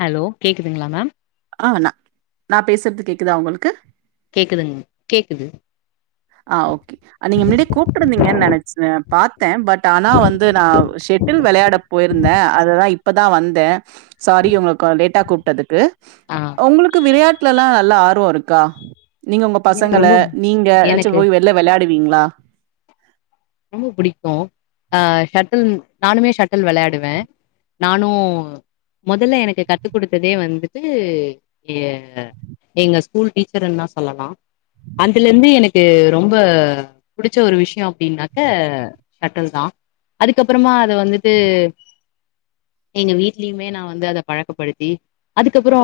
Hello கேக்குதுங்களா ma'am ஆ நா நா பேசுறது கேக்குதா உங்களுக்கு கேக்குதுங்க கேக்குது ஆ ஓகே ஆ நீங்க முன்னாடியே கூப்ட்ருந்தீங்கன்னு நெனைச்ச பாத்த பட் ஆனா வந்து நா ஷெட்டில் வெளையாட போயிருந்த அததா இப்பதா வந்த சாரி உங்களுக்கு லேட்டா கூப்ட்டதுக்கு ஆ உங்களுக்கு விளையாட் ட்லல்லா நல்ல ஆர்வோ இருக்கா நீங்க உங்க எனக்கு பசங்கள ரொம்ப நீங்க எனக்கு வெள்ல வெளையாடுவீங்களா ரொம்ப புடிக்கும் ஆ ஷட்டில் நானுமே ஷட்டில் வெளையாடுவே நானு மொதல்ல எனக்கு கத்துக் குடுத்ததே வந்துட்டு இங்க எங்க ஸ்கூல் டீச்சருன்னா சொல்லலா அதுலேருந்து எனக்கு ரொம்ப புடிச்ச ஒரு விஷயோ அப்டின்னா க்க ஷட்டில் தா அதுக்கப்பறமா அது வந்துட்டு எங்க வீட்லியுமே நா வந்து அத பழக்கப்படுத்தி அதுக்கப்பறோ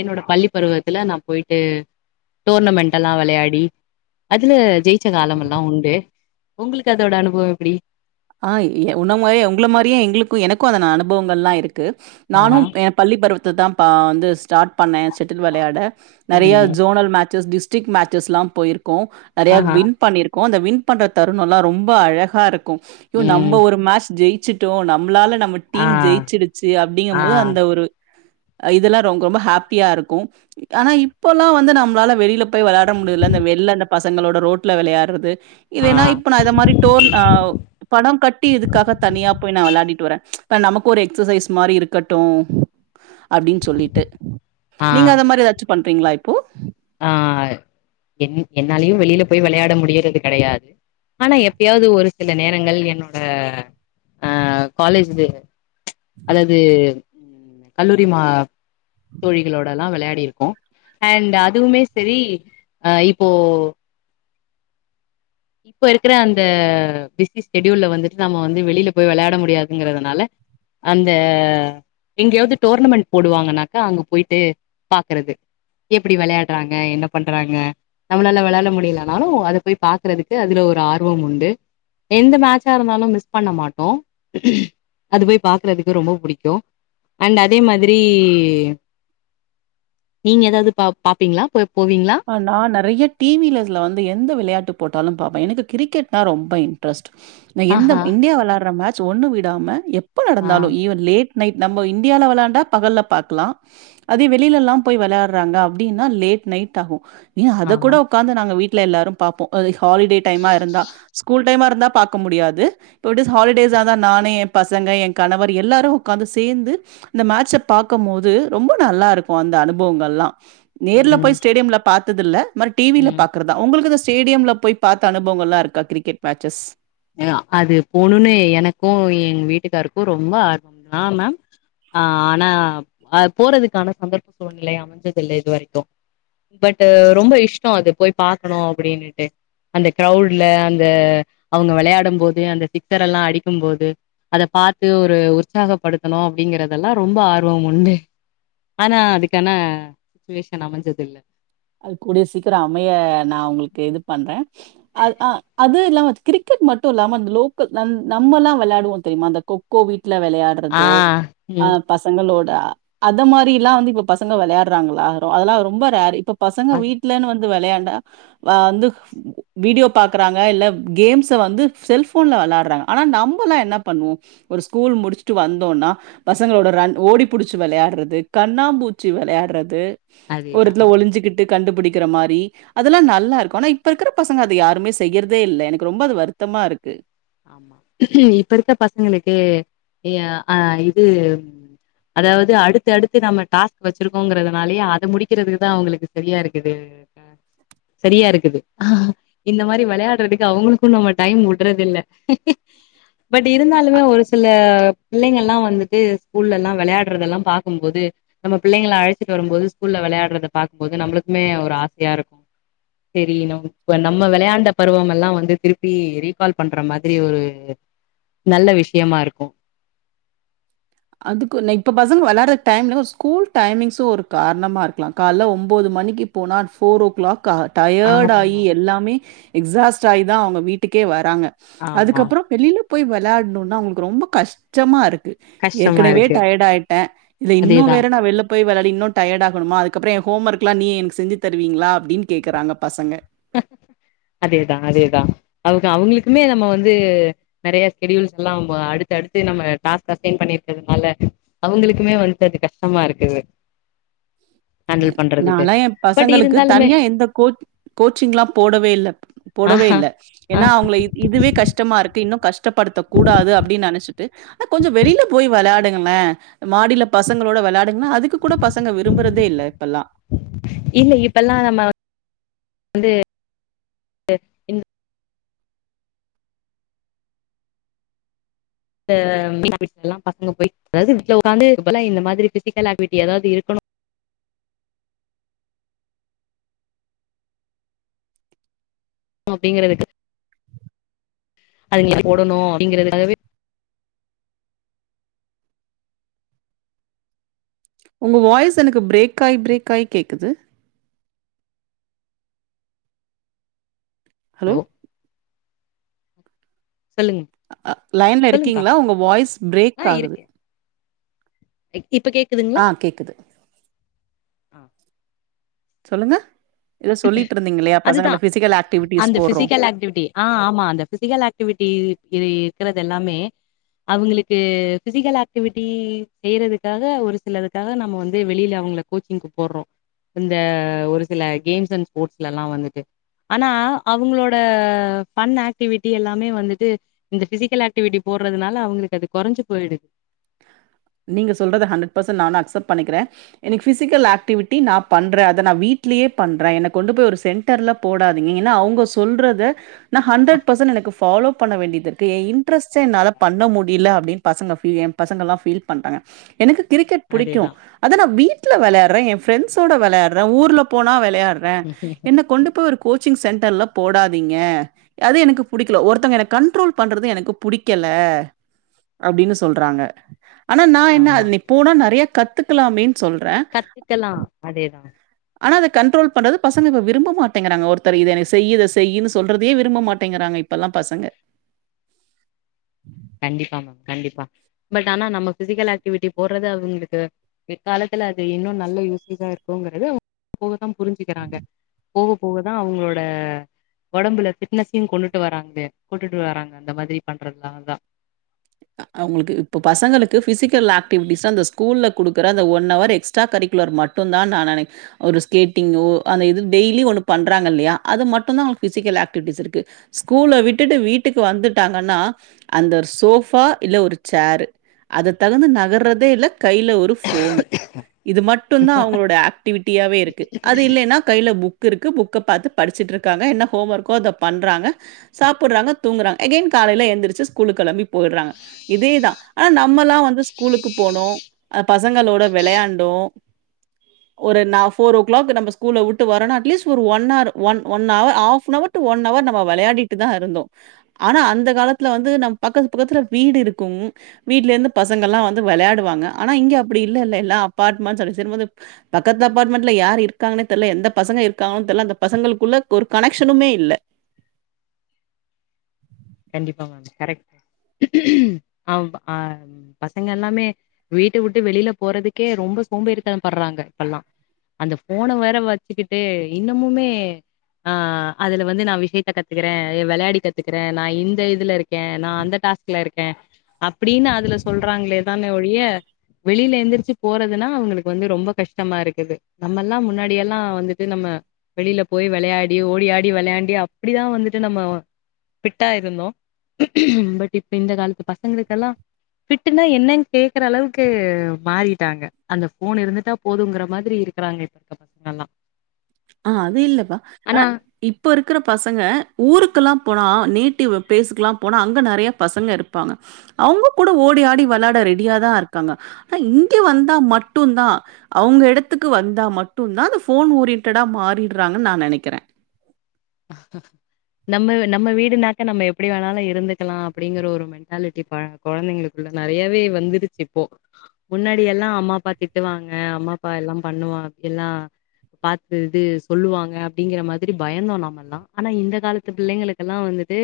என்னோட பள்ளிப் பருவத்துல நா போயிட்டு டோர்னமெண்டெல்லா வெளையாடி அதுல ஜெயிச்ச காலமெல்லா உண்டு உங்களுக்கு அதோட அனுபவ எப்டி ஆ இ உன்ன மாரி உங்கள மாரியே எங்களுக்கு எனக்கு அத நா அனுபவங்கள்லா இருக்கு நானும் ஏ பள்ளி பருவத்த தா நா வந்து ஸ்டார்ட் பண்ணே ஷெட்டில் வெளையாட நெறைய ஜோனல் மேச்சஸ் டிஸ் ட்ரிக்ட் மேட்சஸ்லா போயிருக்கோ நெறைய வின் பண்ணிரு க்கோ அந்த வின் பண்ற தருணல்லா ரொம்ப அழகா இருக்கும் யோ நம்ப ம் ஒரு மேட்ச் ஜெயிச்சிட் ட்டோ நம்பளால நம்ம ஆ டீம் ஜெயிச்சுடுச்சு ஆ அப்டிங்கும் போது அந்த ஒரு ஆ இதெல்லா ரொம்ப ரொம்ப ஹாப்பியா இருக்கும் ஆனா இப்பல்லா வந்து நம்பளால வெளியில போய் வெளாட முடியில இந்த வெள்ல அந்த பசங்களோட ரோட்ல வெளையாடுறது ஆ இல்லன்னா இப்ப நா இத மாரி டோர்ன் ஆ பணம் கட்டி இதுக்காக தனியா போய் நா வெளையாடிட்டு வர்ற நமக்கு ஒரு எக்சசைஸ் மாரி இருக்கட்டும் அப்டின்னு சொல்லிட்டு ஆ நீங்க அத மாரி ஏதாச்சு பண்றீங்களா இப்போ ஆ என் என்னாலயு வெளியில போய் வெளையாட முடியிறது கெடையாது ஆனா எப்பயாவது ஒரு சில நேரங்கள் என்னோட ஆ காலேஜ்து அதாது கல்லூரி மா தோழிகளோடல்லா வெளையாடிருக்கோ அண்டு அதுவுமே செரி ஆ இப்போ இப்ப இருக்கிற அந்த பிஸி ஷெடியூல்ல வந்துட்டு நம்ம வந்து வெளியில போய் வெளாட முடியாதுங்கிறதுனால அந்த எங்கேயாது டோர்னமெண்ட் போடுவாங்கன்னாக்கா அங்க போயிட்டு பாக்கறது எப்டி வெளையாட்றாங்க என்ன பண்றாங்க நம்மளால வெளையாட முடியிலனாலு அத போய் பாக் கிறதுக்கு அதுல ஒரு ஆர்வம் உண்டு எந்த மேட்ச்சா இருந்தாலு மிஸ் பண்ண மாட்டோ அது போய் பாக்கறதுக்கு ரொம்ப புடிக்கும் அண்ட் அதே மாதிரி நீங்க ஏதாது பா பாப்பீங்களா போ போவீங்களா அ நா நெறைய டிவிலஸ்ல வந்து எந்த வெளயாட்டு போட்டாலு பாப்பே எனக்கு கிரிக்கெட்னா ரொம்ப இன்ட்ரெஸ் நா எந்த ஆஹா இந்தியா வெளாடுற மேட்ச் ஒண்ணு விடாம எப்ப ஆ நடந்தாலு ஈவன் லேட் நைட் நம்மோ இந்தியால வெளாண்டா பகல்ல பாக்கலா அதே வெளிலலா போய் வெளயாடுறாங்க அப்டினா லேட் நைட் டாகு ஏ அத கூட ஆஹா உட்காந்து நாங்க வீட்ல எல்லாரும் பாப்போ அதே ஹாலிடே டைமா இருந்தா ஸ்கூல் டைமா இருந்தா பாக்க முடியாது பட்டூஸ் ஹாலிடேஸ் ஆ தா நானு எ பசங்க எ கணவர் எல்லாரு உட்காந்து சேந்து இந்த மேட்சை பாக்க போது ரொம்ப நல்லாருக்கு அந்த அனுபவங்கல்லா நேர்ல ம் போய் ஸ்டேடியம்ல பாத்ததில்ல இந்த மாறி டிவில ம் பாக்குறது அ உங்களுக்கு இந்த ஸ்டேடியம்ல போய் பாத்த அனுபவங்கல்லா இருக்கா கிரிக்கெட் பேச்சஸ் யா அது போணுனே எனக்கு எங்க வீட்டுக்காருக்கு ரொம்ப ஆர்வம்னா மேம் ஆ ஆனா அ போறதுக்கான சந்தர்ப்ப சூழ்நிலை அமைஞ்சது இல்ல இது வரைக்கு பட் ரொம்ப இஷ்டம் அது போய் பாக்கணு அப்டினீட்டு அந்த க்ரவுல்ல அந்த அவுங்க வெளயாடு போது அந்த சிக்சர் எல்லா அடிக்கு போது அத பாத்து ஒரு உற்சாகப்படுத்தணு அப்டிங்கிறதெல்லா ரொம்ப ஆர்வம் உண்டு ஆனா அதுக்கான சுச்சுவேஷன் அமைஞ்சது இல்ல அது கூடிய சீக்கிர அமைய நா உங்ளுக்கு இது பண்றே அது அ அது எல்லா வச் கிரிக்கெட் மட்டு இல்லாம அந்த லோக்கல் நம் நம்மல்லா வெளாடுவோ தெரியுமா அந்த கொக்கோ வீட்ல வெளையாட் ஆ றது ஓகே. அ ம் பசங்களோட அத மாரில்லா வந்து இப்ப பசங்க வெளையாடுறாங்களா ஓ அதெல்லா ரொம்ப ரேரு இப்ப பசங்க அது வீட்லனு வந்து வெளையாண்டா வந்து வீடியோ பாக்குறாங்க இல்ல கேம்ஸ் வந்து செல்போன்ல வெளாடுறாங்க ஆனா நம்மளா என்ன பண்ணுவோ ஒரு ஸ்கூல் முடிச்சுட்டு வந்தோனா பசங்களோட ரன் ஓடிபுடிச்சு வெளையாடுறது கண்ணாபூச்சி வெளையாடுறது ஒரு அதேதா இடத்துல ஒளிஞ்சுகிட்டு கண்டுபிடிக்கிற மாரி அதெல்லா நல்லா இருக்கு ஆனா இப்ப இருக்கிற பசங்க அத யாருமே செய்யறதே இல்ல எனக்கு ரொம்ப அது வருத்தமா இருக்கு ம் ஹூம் இப்ப இருக்க பசங்களுக்கு ஏ அ இது ம் அதாவது அடுத்து அடுத்து நம்ம டாஸ்க் வச்சிருக்கோங்கி றதுனாலயே அத முடிக்கிறது தா அவுங்களுக்கு சரியா இருக்குது இது அ சரியா இருக்குது இந்த மாரி வெளையாடுறதுக்கு அவுங்களுக்கு நம்ம டைம் வுடுறது இல்ல பட் இருந்தாலுமே ஒரு சில பிள்ளைங்க எல்லாம் வந்துட்டு ஸ்கூல்ல எல்லா வெளையாடுறது எல்லா பாக்கும்போது நம்ம பிள்ளைகள அழச்சிட்டு வரும் போது ஸ்கூல்ல வெளையாடுறத பாக்குபோது நம்மளுக்குமே ஒரு ஆசையா இருக்கு தெரியணு இப்ப நம்ம வெளையாண்ட பருவமெல்லா வந்து திருப்பி ரீகால் பண்ற மா தெரிய ஒரு நல்ல விஷயமா இருக்கு அதுக்கு ஒண்ணு இப்ப பசங்க வெளையாடுற டைம்ல ஸ்கூல் டைமிங்சு ஒரு காரணமா இருக்கலா கால்ல ஒம்போது மணிக்கி போன அட் ஃபோரோ ஓ கிளாக் கா டயர்ட் ஆகி ஆமா எல்லாமே எக்ஸாஸ்ட் ஆகி தா அவுங்க வீட்டுக்கே வராங்க ஆமா அதுக்கப்பறோ வெளில போய் வெளயாடணுனா அவுங்களுக்கு ரொம்ப கஷ்டமாருக்கு கஷ்டமா ஏற்கனவே இருக்கு டயர்ட் ஆயிட்டே இதுல இன்னு அதேதா வேற நா வெள்ல போய் வெளாடி இன்னு டயர்டா ஆகணுமா அதுக்கப்றோ எ ஹோம்ஒர்க்லா நீ எனக்கு செஞ்சு தருவீங்களா அப்டின் கேட்குறாங்க பசங்க அதேதா அதேதா அவுக அவுங்களுக்குமே நம்ம வந்து நெறைய ஷெடியூல்ஸ் எல்லா அடுத்து அடுத்து நம்ம டாஸ்க் அசைன் பண்ணிருக்கதுனால அவுங்களுக்குமே வந்துட்டு அது கஷ்டமா இருக்குது ஹேண்டில் பண்றதுக்கு நாலா எ பட் பசங்களுக்கு இருந்தாலுமே தனியா எந்த கோச் கோச்சிங்லா போடவே இல்ல போடவே ஆஹா இல்ல ஏனா அவுங்கள இது இதுவே கஷ்டமாருக்கு இன்னு கஷ்டப்படுத்த கூடாது அப்டின் நெனச்சிட்டு ஆ கொஞ்சோ வெளில போய் வெளாடுங்களே மாடில பசங்களோட வெளாடுங்கனா அதுக்கு கூட பசங்க விரும்புறதே இல்ல இப்பல்லா இல்ல இப்பெல்லா நம்ம வந்து ந்த [inaudible] பசங்க போய் அதாது வீட்ல ஒக்காந்து [inaudible] பதிலா இந்த மாதிரி ஃபிசிக்கல் ஆக்ட்டிவிட்டி எதாது இருக்கணு அப்டிங்கறதுக்கு அதுங்கல போடணு அப்டிங்கறதுக்காகவே உங்க வாய்ஸ் எனக்கு பிரேக் ஆயி பிரேக் ஆயி கேக்குது ஹலோ சொல்லுங்க அ லைன்ல இருக்கிங்ளா உங்க வாய்ஸ் பிரேக் ஆகுது ஏ இப்ப கேக் ஆ கேக்குது சொல்லுங்க எதோ சொல்லிட்ருந்தீங்க இல்லையா பசங்கள ஃபிசிக்கல் ஆக்டிவிட்டிஸ் போட்றோ லக்ட்டிவிட்டி ஆ ஆமா அந்த ஃபிசிக்கல் ஆக்டிவிட்டி இது இருக்குறது எல்லாமே அவுங்குளுக்கு ஃபிசிக்கல் ஆக்டிவிட்டி செய்யறதுக்காக ஒரு சிலதுக்காக நம்ம வந்து வெளில அவுங்கள கோச்சிங்க்கு போட்றோ இந்த ஒரு சில கேம்ஸ் அண்ட் ஸ்போர்ட்ஸ்லலா வந்துட்டு ஆனா அவுங்ளோட ஃபன் ஆக்டிவிட்டி எல்லாமே வந்துட்டு இந்த ஃபிசிக்கல் ஆக்டிவிட்டி போட்றதுனால அவுங்களுக்கு அது கொறைஞ்சு போயிடுது நீங்க சொல்றத ஹன்ட்ரட் பர்சன்ட் நானு அக்சப்ட் பண்ணிக்றே எனக்கு ஃபிசிக்கல் ஆக்டிவிட்டி நா பண்றே அத நா வீட்லியே பண்றே என்ன கொண்டு போய் ஒரு சென்ட் டர்ல போடாதீங்க ஏனா அவங்க சொல்றத நா ஹண்ட்ரட் பர்சன்ட் எனக்கு ஃபாலோ பண்ண வேண்டியது தே இன்ட்ரெஸ்டா என்னால பண்ண முடில அப்டின் பசங்க ஃபீ ஏன் பசங்கலா ஃபீல் பண்றாங்க எனக்கு கிரிக்கெட் புடிக்கு அதேதான். அத நா வீட்ல வெளயாட்றே ஏ ஃப்ரெண்ட்சோட வெளயாட்றே ஊர்ல போனா வெ வெளயாட்றே என்ன கொண்டு போய் ஒரு கோச்சிங் சென்டர்ல போடாதீங்க அது எனக்கு புடிக்ல ஒருத்தங்க என்ன கண்ட்ரோல் பண்றது எனக்கு புடிக்கல அப்டினு சொல்றாங்க ஆனா நா என்ன அது ஆமா. நீ போனா நறைய கத்துக்கலாமேனு சொல்றே துக்கலா அதேதா ஆனா அத கண்ட்ரோல் பண்றது பசங்க இப்ப விரும்ப மாட்டேங்குறாங்க ஒருத்தர் இத என்னைய செய்யு இத செய்யுனு சொல்றதே விரும்ப மாட்டேங்குறாங்க இப்பலா பசங்க கண்டிப்பா மேம் கண்டிப்பா பட் ஆனா நம்ம ஃபிசிக்கல் ஆக்டிவிட்டி போட்றது அவுங்களுக்கு பிற்காலத்துல அது இன்னு நல்ல யூஸ் [inaudible] இருக்குங்குறது போகத்தா புரிஞ்சிக்கிறாங்க போக போகதா அவுங்ளோட ஒடம்புல ஃபிட்னஸையு கொண்டுட்டு வராங்க கொண்டுட்டு வராங்க அந்த மாரி பண்றதுனால தா அ அவுங்குளுக்கு இப்ப பசங்களுக்கு ஃபிசிக்கல் ஆக்டிவிட்டிஸ அந்த ஸ்கூல்ல குடுக்கற அந்த ஒன்னவர் எக்ஸ்ட்ரா கரிக்குலர் மட் மட்டுந்தா நா நெனை ஒரு ஸ்கேட்டிங்கோ அந்த இது டெய்லி ஒன்னு பண்றாங்க இல்லையா அது மட்டுந்தா அவுங்க ஃபிசிக்கல் ஆக்டிவிட்டிஸ் இருக்கு ஸ்கூல விட்டுட்டு வீட்டுக்கு வந்துட்டாங்கன்னா அந்த சோஃப் ஃபா இல்ல ஒரு சேரு அத தகுந்து நகர்றதே இல்ல கைல ஒரு ஃபோனு இது மட்டுந்தா அவுங்ளோட ஆ க்டிவிட்டியாவே இருக்கு அது இல்லன்னா கைல புக் இருக்கு புக்க பாத்து படிச்சிட்ருக்காங்க என்ன ஹோம் ஒர்கோ அத பண்றாங்க சாப்புர்றாங்க தூங்கறாங்க எகைன் காலைல எழுந்திரிச்சு ஸ்கூலுக் கெளம்பி போயட்றாங்க இதேதா ஆனா நம்மல்லா வந்து ஸ்கூலுக்கு போனோ அ பசங்களோட வெளயாண்டோ ஒரு ந ஃபோர் ஓ கிளாக் நம்ப ஸ்கூல உட்டு வரனா அட்லீஸ்ட் ஒரு one or one one hour half an hour one hour நம்ம வெளையாடிட்டு தா இருந்தோ ஆனா அந்த காலத்துல வந்து நம் பக்கத் பக்கத்துல வீடு இருக்கு வீட்ல இருந்து பசங்கெல்லா வந்து வெளையாடுவாங்க ஆனா இங்க அப்டி இல்லல்ல எல்லா அப்பார்ட்மெண்ட் வந்துச்சுபோது பக்கத்து அப்பார்ட்மெண்ட்ல யாரு இருக்காகன்னே தெர்ல எந்த பசங்க இருக்காங்கனு தெர்ல அந்த பசங்களுக்குள்ள ஒரு கனெக்ஷனுமே இல்ல கண்டிப்பா மேம் கரெக்ட் பசங்க எல்லாமே வீட்ட விட்டு வெளில போறதுக்கே ரொம்ப சோம்பேரிதனம் பட்றாங்க இப்பல்லா அந்த ஃபோன வேற வச்சுக்கிட்டு இன்னுமுமே ஆ அதுல வந்து நா விஷயத்த கத்துக்கற வெளையாடி கத்துக்கற நா இந்த இதுல இருக்கே நா அந்த டாஸ்க்ல இருக்கே அப்டின்னு அதுல சொல்றாங்களே தானே ஒழிய வெளில எந்திரிச்சு போறதுனா அவுங்களுக்கு வந்து ரொம்ப கஷ்டமா இருக்குது நம்மெல்லா முன்னாடியெல்லா வந்துட்டு நம்ம வெளில போய் வெளையாடி ஓடியாடி வெளாண்டி அப்டிதா வந்துட்டு நம்ம ஃபிட்டா இருந்தோ பட் இப்ப இந்த காலத்து பசங்களுக்கெல்லா ஃபிட்டுனா என்னன்னு கேக்கற அளவுக்கு மாறிட்டாங்க அந்த ஃபோன் இருந்துட்டா போதுங்கற மாதிரி இருக் இருக்கறாங்க இப்ப இருக்க பசங்க எல்லா ஆ அது இல்லப்பா அ இப் இப்போ இருக்கிற பசங்க ஊருக்குல்லா போனா நேட்டிவ் பிளேசுக்கெலா போனா அங்க நெறையா பசங்க இருப்பாங்க அவுங்க கூட ஓடி ஆடி வெளாட ரெடியாதா இருக்காங்க ஆன இங்க வந்தா மட்டு தா அவுங்க இடத்துக்கு வந்தா மட்டு தா அந்த ஃபோன் ஓரி டடா மாறிட்றாங்கனு நா நெனைக்கற நம்ம நம்ம வீடுனாக்க நம்ம எப்டி வேணாலு இருந்துக்கலா அப்டிங்கற ஒரு மெ மொன்டாலிட்டிபா கொழந்தைங்களுக்குள்ள நெறையாவே வந்துருச்சு இப்போ முன்னாடியெல்லா அம்மாப்பா திட்டுவாங்க அம்மா அப்பா எல்லா பண்ணுவா எல்லா பாத்துது சொல்லுவாங்க அப்டிங்கிற மாதிரி பயந்தோ நாம ஆனா இந்த காலத்து பிள்ளைங்களுக்கல்லா வந்துட்டு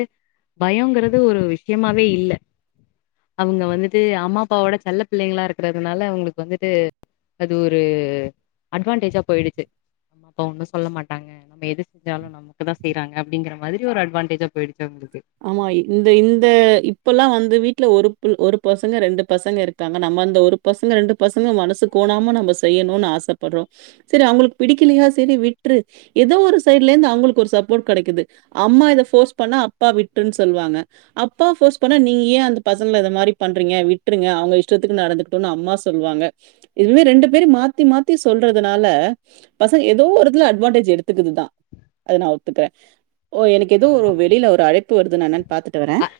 பயோங்றது ஒரு விஷயமாவே இல்ல அவுங்க வந்துட்டு அம்மா அப்பாவோட செல்ல பிள்ளைங்களா இருக்கறதுனால அவுங்களுக்கு வந்துட்டு அது ஒரு அட்வான்டேஜா போயிடுச்சு அப்ப ஒன்னு சொல்ல மாட்டாங்க நம்ம எது செஞ்சாலு நமக் தா செய்றாங்க அப்டிங்கற மாதிரி ஒரு அட்வான்டேஜா போயிச்சு அவுங்களுக்கு ஆமா இந்த இந்த இப்பல்லா வந்து வீட்ல ஒரு ஒரு பசங்க ரெண்டு பசங்க இருக்காங்க நம்ம அந்த ஒரு பசங்க ரெண்டு பசங்க மனசு கோணாம நம்ம செய்யணுனு ஆசப்பட்றோ சரி அவுங்களுக்கு பிடிக்கலையா சரி வி்ட்று ஏதோ ஒரு சைட்லேந்து அவுங்களுக்கு ஒரு சப்போர்ட் கெடைக்குது அம்மா இத ஃபோர்ஸ் பண்ணா அப்பா விட்ருன்னு சொல்வாங்க அப்பா ஃபோர்ஸ் பண்ணா நீங்க ஏ அந்த பசங்கல இத மாரி பண்றிங்க விட்டுருங்க அவுங்க இஷ்டத்துக்கு நடந்து அம்மா சொல்வாங்க இதுமே ரெண்டு பேரு மாத்தி மாத்தி சொல்றதுனால பசங்க எதோ ஒருத்துல அட்வான்டேஜ் எடுத்துக்குதுதா அத நா ஒத்துக்கற ஓ எனக்கு எதோ ஆமா ஆமா வெளில ஒரு அழைப்பு வருது நா என்னனு பாத்துட்டு வர